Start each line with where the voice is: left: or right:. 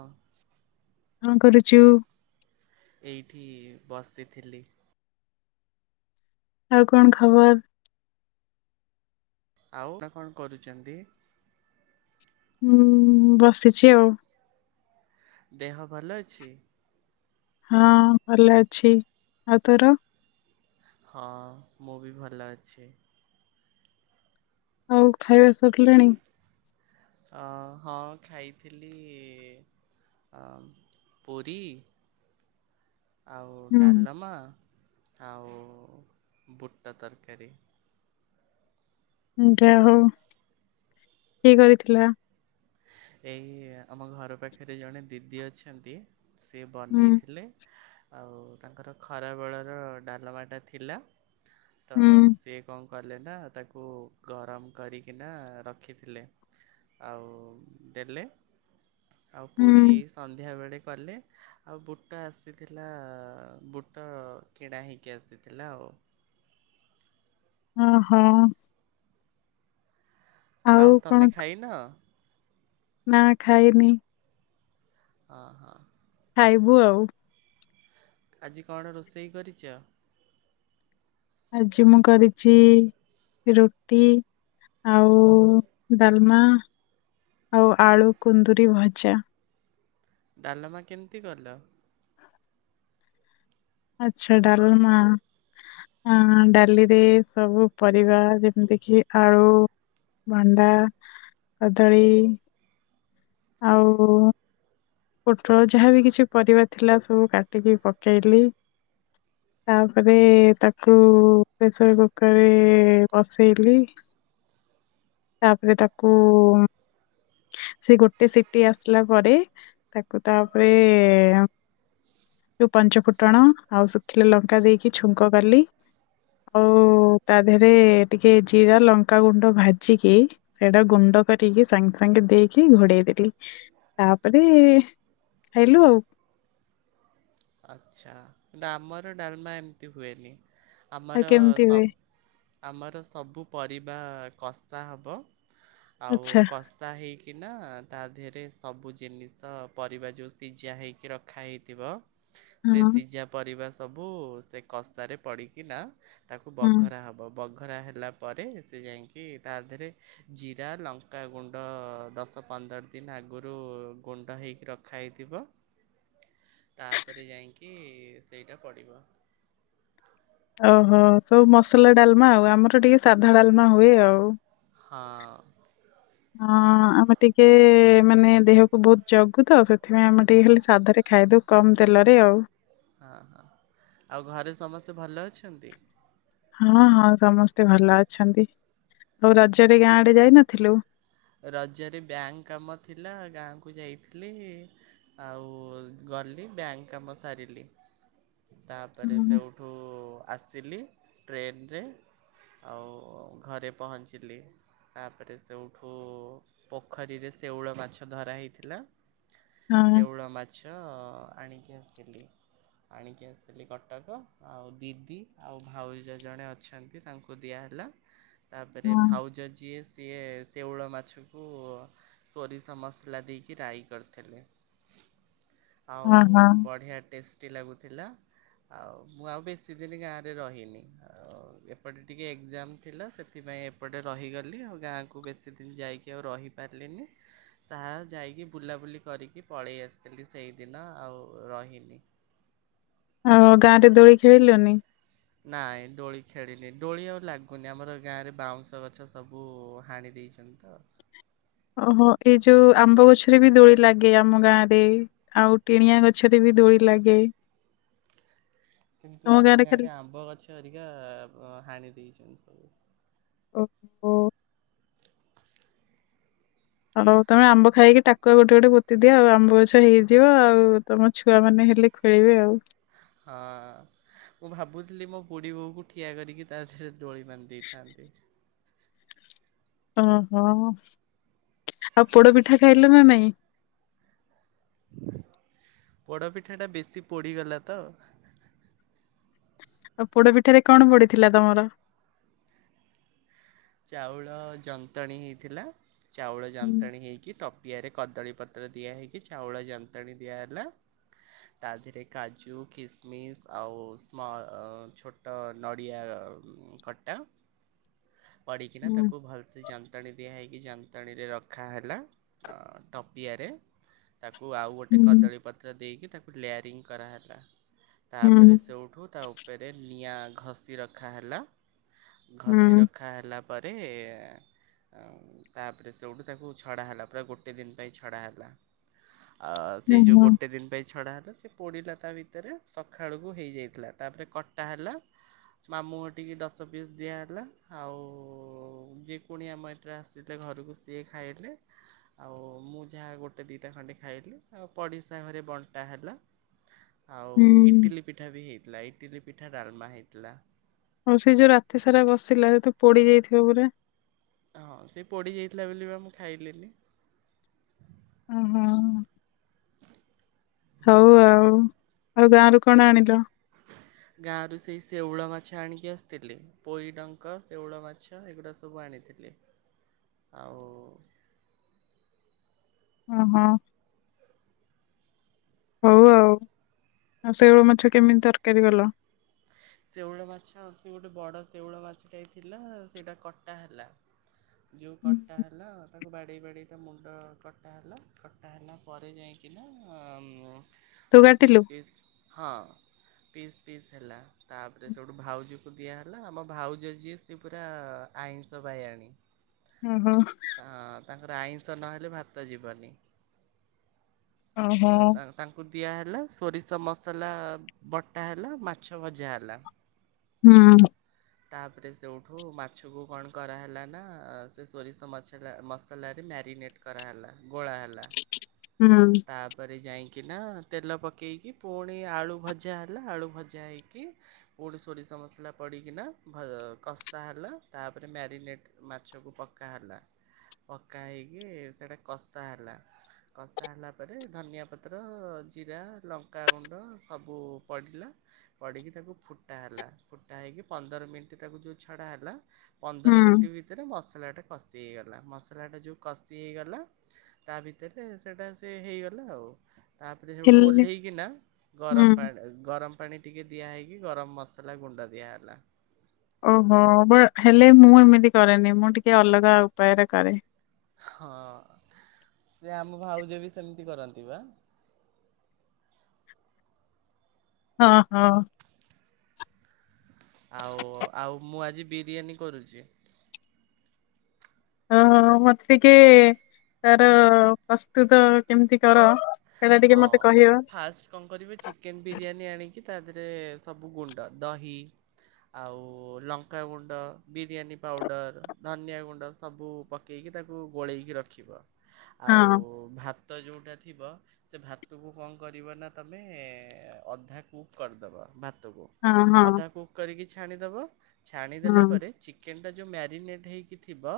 right: ହଁ।
left: କଣ କରୁଛୁ?
right: ଏଇଠି ବସିଥିଲି।
left: ଆଉ କଣ ଖବର?
right: ଆଉ କଣ କରୁଛନ୍ତି।
left: ହୁଁ ବସିଛି ଆଉ।
right: ଦେହ ଭଲ ଅଛି?
left: ହଁ ଭଲ ଅଛି ଆଉ ତୋର
right: ହଁ ମୁଁ ବି ଭଲ ଅଛି।
left: ହଉ ଖାଇବାସ ଶଖିଲଣି
right: ଅ ହଁ ଖାଇଥିଲି ପୁରୀ ଆଉ
left: ହୁଁ
right: ଡାଲମା ଆଉ ବୁଟ ତରକାରୀ।
left: ଯା ହଉ, କିଏ କରିଥିଲା?
right: ଏଇ ଆମ ଘର ପାଖରେ ଜଣେ ଦିଦି ଅଛନ୍ତି। ସେ
left: ହୁଁ
right: ବନେଇଥିଲେ। ଆଉ ତାଙ୍କର ଖରାବେେଳର ଡାଲମାଟା ଥିଲା। ତ
left: ହୁଁ
right: ସିଏ କଣ କଲେ ନା ତାକୁ ଗରମ କରିକିନା ରଖିଥିଲେ, ଆଉ ଦେଲେ। ଆଉ ପୁରୀ
left: ହୁଁ
right: ଏଇ ସନ୍ଧ୍ୟା ବେଳେ ଆ ବୁଟ ଆସିଥିଲା ବୁଟ କିଣା ହେଇକି ଆସିଥିଲା ଆଉ।
left: ଓ ହୋ।
right: ଆଉ
left: କଣ
right: ତମେ ଖାଇନ?
left: ନା ଖାଇନି।
right: ହ ହଁ।
left: ଖାଇବୁ ଆଉ।
right: ଆଜି କଣ ରୋଷେଇ କରିଛ?
left: ଆଜି ମୁଁ କରିଛି ରୁଟି ଆଉ ଡାଲମା ଆଉ ଆଳୁ କୁନ୍ଦୁରି ଭଜା।
right: ଡାଲମା କେମିତି କଲ?
left: ଆଛା ଡାଲମା, ଡାଲିରେ ସବୁ ପରିବା ଯେମିତି କିି ଆଳୁ, ଭଣ୍ଡା, କଦଳୀ ଆଉ ପୋଟଳ ଯାହାବି କିଛି ପରିବା ଥିଲା ସବୁ କାଟିକି ପକେଇଲି, ତାପରେ ତାକୁ ପ୍ରେସର କୁକରରେ ବସେଇଲି, ତାପରେ ତାକୁ ସେ ଗୋଟେ ସିଟି ଆସିଲା ପରେ ତାକୁ ତାପରେ ଯଉ ପଞ୍ଚୁଫୁଟଣ ଆଉ ଶୁଖିଲେ ଲଙ୍କା ଦେଇକି ଛୁଙ୍କ କଲି, ଆଉ ତା ଦେହରେ ଟିକେ ଜିରା ଲଙ୍କା ଗୁଣ୍ଡ ଭାଜିକି ସେଇଟା ଗୁଣ୍ଡ କରିକି ସାଙ୍ଗେ ସାଙ୍ଗ ସାଙ୍ଗେ ଦେଇକି ଘୋଡେଇ ଦେଲି, ତାପରେ ଖାଇଲୁ ଆଉ।
right: ଆଚ୍ଛା କିନ୍ତୁ ଆମର ଡାଲମା ଏମିତି ହୁଏନି।
left: ଆଉ
right: ଆମର
left: କେମିତି ହୁଏ
right: ସବ ଆମର ସବୁ ପରିବା କଷା ହବ। ଆଉ
left: ଆଚ୍ଛା
right: କସା ହେଇକି କିନା ତା ଦେହରେ ସବୁ ଜିନିଷ ପରିବା ଯେଉଁ ସିଝା ହେଇକି ରଖାହେଇଥିବ। ସେ
left: ହଁ
right: ସିଝା ପରିବା ସ ସବୁ ସେ କଷାରେ ପଡ଼ିକି ନା ତାକୁ
left: ହୁଁ
right: ବଘରା ହବ, ବ ଖରା ହେଲା ପରେ ସେ ଯାଇକି ତା ଦେହରେ ଜିରା ଲଙ୍କାଗୁଣ୍ଡ ଦଶ ପନ୍ଦର ଦିନ ଆଗରୁ ଗୁଣ୍ଡ ହେଇକି ରଖା ହେଇଥିବ। ତାପରେ ଯାଇକି ସେଇଟା ପଡ଼ିବ।
left: ଓହୋ ସବୁ ମସଲା ଡାଲମା ଆଉ ଆମର ଟିକେ ସାଧା ଡାଲମା ହୁଏ ଆଉ।
right: ହଁ।
left: ହଁ ଆମେ ଟିକେ ମାନେ ଦେହକୁୁ ବହୁତ ଜଗୁ ତ ସେଥିପାଇଁ ଆମେ ଟିକେ ଖାଲି ସାଧାରେ ଖାଇଦଉ କମ ତେଲରେ ଆଉ।
right: ହଁ ହଁ ଆଉ ଘରେ ସମସ୍ତେ ଭଲ ଅଛନ୍ତି?
left: ହଁ ହଁ ସମସ୍ତେ ଭଲ ଅଛନ୍ତି, ଆଉ ରଜ ରେ ଗାଁ ଆଡେ ଯାଇନଥିଲୁ?
right: ରଜରେ ବ୍ୟାଙ୍କ କାମ ଥିଲା ଗାଁକୁ ଯାଇଥିଲ, ଆଉ ଗଲି ବ୍ୟାଙ୍କ କାମ ସାରିଲି।
left: ହୁଁ
right: ତାପରେ ସେଉଠୁ ଆସିଲି ଟ୍ରେନରେ ଆଉ ଘରେ ପହଞ୍ଚିଲି ତାପରେ ସେଉ ଠୁ ପୋଖରୀରେ ଶେଉଳ ମାଛ ଧରା ହେଇଥିଲା।
left: ହଁ
right: ସେଉଳ ମାଛ। ଆଣିକି ଆସିଲି ଆଣିକି ଆସିଲି କଟକ ଆଉ ଦିଦି ଆଉ ଭାଉଜ ଜଣେ ଅଛନ୍ତି ତାଙ୍କୁ ଦିଆହେଲା। ତାପରେ
left: ହଁ
right: ଭାଉଜ ଜିଏସ୍ ସିଏ ଶେଉଳ ମାଛକୁ ସୋରିଷ ମସଲା ଦେଇକି ରାଇ କରିଥିଲେ। ଆଉ
left: ହଁ ହଁ
right: ବଢିଆ ଟେଷ୍ଟ ଲାଗୁଥିଲା ଆଉ ମୁଁ ଆଉ ବେଶି ଦିନ ଗାଁରେ ରହିନି ଆଉ ଏପଟେ ଟିକେ ଏକ୍ଜାମ ଥିଲା ସେଥିପାଇଁ ଏପଟେ ରହିଗଲି ଆଉ ଗାଁକୁ ବେଶି ଦିନ ଯାଇକି ଆଉ ରହିପାରିଲିନି ଯାହା ଯାଇକି ବୁଲାବୁଲି କରିକି ପଳେଇ ଆସିଲି ସେଇଦିନ ଆଉ ରହିନି।
left: ଆଉ ଗାଁ ରେ ଦୋଳି ଖେଳିଲନି?
right: ନାଇଁ ଦୋଳି ଖେଳିନି ଦୋଳି ଆଉ ଲାଗୁନି ଆମର ଗାଁରେ ବାଉଁଶ ଗଛ ସବୁ ହାଣି ଦେଇଛନ୍ତି ତ।
left: ଓହୋ ଏଇ ଯୋଉ ଆମ୍ବ ଗଛରେ ବି ଦୋଳି ଲାଗେ ଆମ ଗାଁ ରେ ଆଉ ଟିଣିଆ ଗଛରେ ବି ଦୋଳି ଲାଗେ।
right: କିନ୍ତୁ
left: ତମ
right: ଆମ
left: ଖାଲି
right: ଗାଁରେ ଆମ୍ବ ଗଛ ହେରିକା ହାଣି ଦେଇଛି। ଛନ୍ତି ସବୁ।
left: ଓ ଓ। ଆଉ ତମେ ଆମ୍ବ ଖାଇକି ଟାକୁଆ ଗୋଟେ ଗୋଟେ ପୋତି ଦିଅ ଆଉ ଆମ୍ବ ଗଛ ହେଇଯିବ ଆଉ ତମ ଛୁଆ ମାନେ ହେଲେ ଖେଳିବେ ଆଉ।
right: ହଁ ମୁଁ ଭାବୁଥିଲି ମୋ ବୁଢୀ ବୋଉ କୁ ଠିଆ କରିକି ତା ଥୀରେ ଦୋଳି ବାନ୍ଧି ଦେଇଥାନ୍ତି।
left: ଓହୋ ଆଉ ପୋଡ ପିଠା ଖାଇଲ ନା ନାଇଁ?
right: ପୋଡ଼ପିଠାଟା ବେଶି ପୋଡ଼ିଗଲା ତ।
left: ଆଉ ପୋଡ ପିଠାରେ କଣ ପଡିଥିଲା ତମର?
right: ଚାଉଳ ଯନ୍ତ୍ରଣୀ ହେଇଥିଲା। ଚାଉଳ
left: ହୁଁ
right: ଯାନ୍ତ୍ରଣୀ ହେଇକି ଟପ ପିଆରେ କଦଳୀପତ୍ର ଦିଆହଇକି ଚାଉଳ ଯନ୍ତଣୀ ଦିଆହେଲା ତା ଦେହରେ କାଜୁ କିସମିସ୍ ଆଉ ସ୍ମଲ ଛୋଟ ନଡିଆ କଟା ପଡିକିନା
left: ହୁଁ
right: ତାକୁ ଭଲସେ ଯନ୍ତାଣୀ ଦିଆ ହେଇକି ଯଅ ଯନ୍ତାଣୀ ରେ ରଖା ହେଲା ଅ ଟପିଆରେ ତାକୁ ଆଉ ଗୋଟେ
left: ହୁଁ
right: କଦଳୀ ପତ୍ର ଦେଇକି ତାକୁ ଲେୟାରିଙ୍ଗ କରାହେଲା।
left: ହୁଁ
right: ତାପରେ ସେଉଠୁ ତା ଉପରେ ନିଆଁ ଘଷି ରଖା ହେଲା। ଘଷି ରଖା ହେଲା ପ ପରେ ତାପରେ ସେଠୁ ତାକୁ ଛଡ଼ା ହେଲା ଗୋଟେ ଦିନ ପାଇଁ ଛଡ଼ା ହେଲା। ଆଉ
left: ହୁଁ
right: ସେଇ ଯେଉଁ
left: ହୁଁ
right: ଗୋଟେ ଦିନ ପାଇଁ ଛଡ଼ା ହେଲା ସେ ପୋଡ଼ିଲା ତା ଭିତରେ ସକାଳୁକୁ ହେଇଯାଇଥିଲା ତାପରେ କଟା ହେଲା ମାମୁଁ ହରଟିକି ଦଶ ପିସ୍ ଦିଆହେଲା ଆଉ ଆ ଯେ କୁଣିଆ ମୈତ୍ର ଆସିଥିଲେ ଘରକୁ ସିଏ ଖାଇଲେ ଆଉ ମୁଁ ଯାହା ଗୋଟେ ଦୁଇଟା ଖଣ୍ଡେ ଖାଇଲି ଆଉ ପଡ଼ିଶା ଘରେ ବଣ୍ଟା ହେଲା ଆଉ
left: ହୁଁ।
right: ଇଟିଲି ପିଠା ବି ହେଇଥିଲା ଇ ଇଟିଲି ପିଠା ଡାଲମା ହେଇଥିଲା।
left: ହଉ ସେ ଯୋଉ ରାତି ସାରା ବସିଲା ସେ ତ ପୋଡି ଯାଇଥିବ ପୁରା।
right: ହଁ ସେ ପୋଡ଼ିଯାଇଥିଲା ବୋଲି ବା ମୁଁ ଖାଇଲିନି।
left: ଓ ହୋ। ହଉ ଆଉ ଆଉ ଗାଁ ରୁ କଣ ଆଣିଲ?
right: ଗାଁରୁ ସେଇ ଶେଉଳ ମାଛ ଆଣିକି ଆସିଥିଲି, ପୋଇଡଙ୍କ, ଶେଉଳ ମାଛ ଏଗୁଡ଼ା ସବୁ ଆଣିଥିଲି, ଆଉ
left: ହ ହୋ। ହଉ ଆଉ, ଆଉ ଶେଉଳ ମାଛ କେମିତି ତରକାରୀ କଲ?
right: ଶେଉଳ ମାଛ ସେ ଗୋଟେ ବଡ଼ ଶେଉଳ ମାଛ ଟେ ଥିଲା, ସେଇଟା କଟା ହେଲା। ଯେଉଁ କଟା ହେଲା ଆ ବାଡ଼େଇ ବାଡ଼େଇ ତା ମୁଣ୍ଡ କଟା ହେଲା, କଟା ହେଲା ପରେ ଯାଇକିନା
left: ତୁ
right: ଆମ
left: କାଟିଲୁ
right: ପିସ୍ ପିସ ହଁ ପିସ୍ ପିସ୍ ହେଲା। ତାପରେ ସେଠୁ ଭାଉଜକୁ ଦିଆହେଲା, ଆମ ଭାଉଜ ଯିଏ ସିଏ ପୁରା ଆଇଁଷ ଵାଇଆଣି।
left: ଓ ହୋ।
right: ତାଙ୍କର ଆଇଁଷ ନହେଲେ ଭାତ ଯିବନି।
left: ଓହୋ
right: ତ ତା ତାଙ୍କୁ ଦିଆ ହେଲା, ସୋରିଷ ମସଲା ବଟା ହେଲା, ମାଛ ଭଜା ହେଲା।
left: ହୁଁ।
right: ତାପରେ ସେଉଠୁ ମାଛକୁ କଣ କରାହେଲା ନା ସେ ସୋରିଷ ମଛଲା ମସଲାରେ ମ୍ୟାରିନେଟ୍ କରାହେଲା, ଗୋଳା ହେଲା।
left: ହଁ।
right: ତାପରେ ଯାଇକିନା ତେଲ ପକାଇକି ପୁଣି ଆଳୁ ଭଜା ହେଲା, ଆଳୁ ଭଜା ହୋଇକି ପୁଣି ସୋରିଷ ମସଲା ପଡ଼ିକିନା କଷା ହେଲା, ତାପରେ ମ୍ୟାରିନେଟ୍ ମାଛକୁ ପକା ହେଲା, ପକା ହୋଇକି ସେଇଟା କଷା ହେଲା, କଷା ହେଲା ତାପରେ ଧନିଆ ପତ୍ର, ଜିରା ଲଙ୍କାଗୁଣ୍ଡ ସବୁ ପଡ଼ିଲା, ପଡ଼ିକି ତାକୁ ଫୁଟା ହେଲା, ଫୁଟା ହୋଇକି ପନ୍ଦର ମିନିଟ୍ ତାକୁ ଯେଉ ଛଡ଼ା ହେଲା ପନ୍ଦର
left: ହୁଁ।
right: ମିନିଟ୍ ଭିତରେ ମସ୍ ମସଲାଟା କଷି ହେଇଗଲା, ମସଲାଟା ଯୋଉ କଷି ହେଇଗଲା ତା ଭିତରେ ସେଇଟା ସେ ହେଇଗଲା ଆଉ। ତାପରେ ସେଇଠୁ
left: ହେଲେ
right: ଓହ୍ଲେଇକିନା ଗରମ
left: ହୁଁ
right: ପାଣି ଗରମ ପାଣି ଟିକେ ଦିଆହେଇକି ଗରମ ମସଲା ଗୁଣ୍ଡ ଦିଆ ହେଲା।
left: ଓହୋ, ବା ହେଲେ ମୁଁ ଏମିତି କରେନି, ମୁଁ ଟିକେ ଅଲଗା ଉପାୟରେ କରେ।
right: ହଁ, ସେ ଆମ ଭାଉଜ ବି ସେମିତି କରନ୍ତି ବା।
left: ହଁ ହଁ।
right: ଆଉ ଆଉ ମୁଁ ଆଜି ବିରିୟାନୀ କରୁଛି।
left: ହଁ ମତେ ଟିକେ ତାର ପ୍ରସ୍ତୁତ କେମିତି କର ସେଇଟା ଟିକେ
right: ହଁ,
left: ମତେ କହିବ
right: ଫାଷ୍ଟ କଣ କରିବେ ଚିକେନ ବିରିୟାନୀ ଆଣିକି ତା ଦେହରେ ସବୁ ଗୁଣ୍ଡ ଦହି, ଆଉ ଲଙ୍କାଗୁଣ୍ଡ, ବିରିୟାନୀ ପାଉଡ଼ର, ଧନିଆ ଗୁଣ୍ଡ, ସବୁ ପକାଇକି ତାକୁ ଗୋଳେଇକି ରଖିବ। ଆଉ
left: ହଁ
right: ଭାତ ଯେଉଁଟା ଥିବ ସେ ଭାତକୁ କଣ କରିବ ନା ତମେ ଅଧା କୁକ କରିଦେବ, ଭାତ
left: ହଁ ହଁ
right: ଅଧା କୁକ୍ କରିକି ଛାଣିଦବ। ଛାଣିଦେଲା
left: ହଁ
right: ପରେ ଚିକେନ ଟା ଯୋଉ ମ୍ୟାରିନେଟ ହେଇିକିଥିବ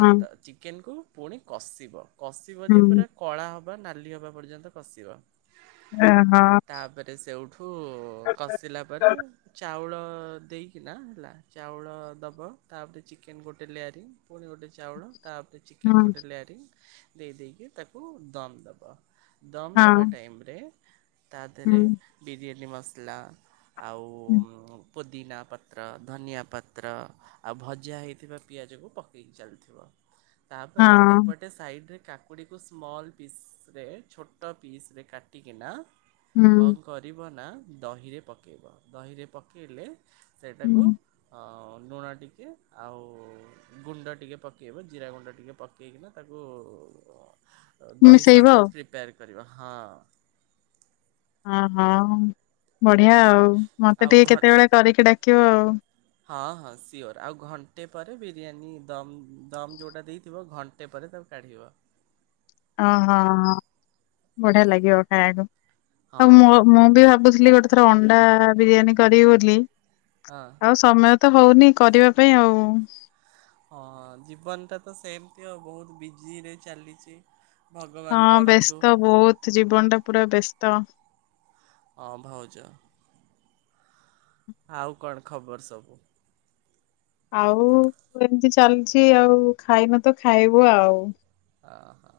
left: ହଁ
right: ଚିକେନକୁୁ ପୁଣି କଷିବ। କଷିବ ଯେ
left: ହୁଁ
right: ପୁରା କଳା ହବ। ନାଲି ହବା ପର୍ଯ୍ୟନ୍ତ କଷିବ।
left: ହଁ ହଁ।
right: ଠୁ କଷିଲା ପରେ ଚାଉଳ ଦେଇକିନା ହେଲା ଚାଉଳ ଦବ। ତାପରେ ଚିକେନ ଗୋଟେ ଲେୟାରିଙ୍ଗ ପୁଣି ଗୋଟେ ଚାଉଳ ତାପରେ ଚିକେନ
left: ହଁ
right: ଗୋଟେ ଲୋୟାରଙ୍କି ଦେଇ ଦେଇେଇକି ତାକୁ ଦମ୍ ଦେବ। ଦମ୍
left: ହଁ
right: ଦେବା ଟାଇମରେ ତା ଦେହରେ
left: ହୁଁ
right: ବିରିୟାନୀ ବିରିୟାନୀ ମସଲା ଆଉ।
left: ହୁଁ।
right: ପୁଦିନା ପତ୍ର, ଧନିଆ ପତ୍ର, ଆଉ ଭଜା ହୋଇଥିବା ପିଆଜକୁ ପକେଇକି ଚାଲୁଥିବ। ତା ପରେ
left: ହଁ
right: ଏପଟେ ସାଇଡ ରେ କାକୁଡ଼ି କୁ ସ୍ମଲ୍ ପିସ ରେ ଛୋଟ ପିସରେ କାଟିକିନା
left: ହୁଁ
right: କଣ କରିବ ନା। ଦହିରେ ପକାଇବ ଦହିରେ ପକାଇଲେ ସେଇଟାକୁ
left: ହୁଁ
right: ଅ ଲୁଣ ଟିକେ ଆଉ ଗୁଣ୍ଡ ଟିକେ ପକେଇବ ଆଉ ଜିରା ଗୁଣ୍ଡ ଟିକେ ପକେଇକିନା ତାକୁ ଦହି
left: ମିଶେଇବ
right: ଶର୍ବତ ପ୍ରି କରିବା ହଁ।
left: ହଁ ହଁ। ବଢିଆ ଆଉ ମତେ
right: ଆଉ
left: ଟିକେ
right: ଘ
left: କେତେବେଳେ କରିକି ଡାକ କି ଅ ଆଉ
right: ହଁ ହଁ ସିଓର ଆଉ ଘଣ୍ଟେ ପରେ ବିରିୟାନୀ ଦମ୍ ଦମ୍ ଯେଉଁଟା ଦେଇଥିବ ଘଣ୍ଟେ ପରେ ତାକୁ କାଢ଼ିବ।
left: ଓହଁ ବଢିଆ ଲାଗିବ ଖାଇବାକୁ।
right: ହଁ
left: ଆଉ ମ ମ ଦେଇ [unintelligible] ଗୋଟେ ଥର ଅଣ୍ଡା ବିରିୟାନୀ କରି କରିବି ବୋଲି।
right: ହଁ
left: ଆଉ ସମୟ ତ ହଉନି କରିବା ପାଇଁ ଆଉ।
right: ହଁ ଜୀବନଟା ତ ସେମତି ଆଉ ବହୁତ ବିଜିରେ ଚାଲିଛି।
left: ହଁ
right: ଭଗବାନ କରନ୍ତୁ
left: ବ୍ୟସ୍ତ ବହୁତ ଜୀବନ ଟା ପୁରା ବ୍ୟସ୍ତ।
right: ହଁ ଭାଉଜ। ଆଉ କଣ ଖବର ସବୁ?
left: ଆଉ ଏମିତି ଚାଲିଛି ଆଉ ଖାଇନ ତ ଖାଇବୁ ଆଉ।
right: ଅ ହଁ।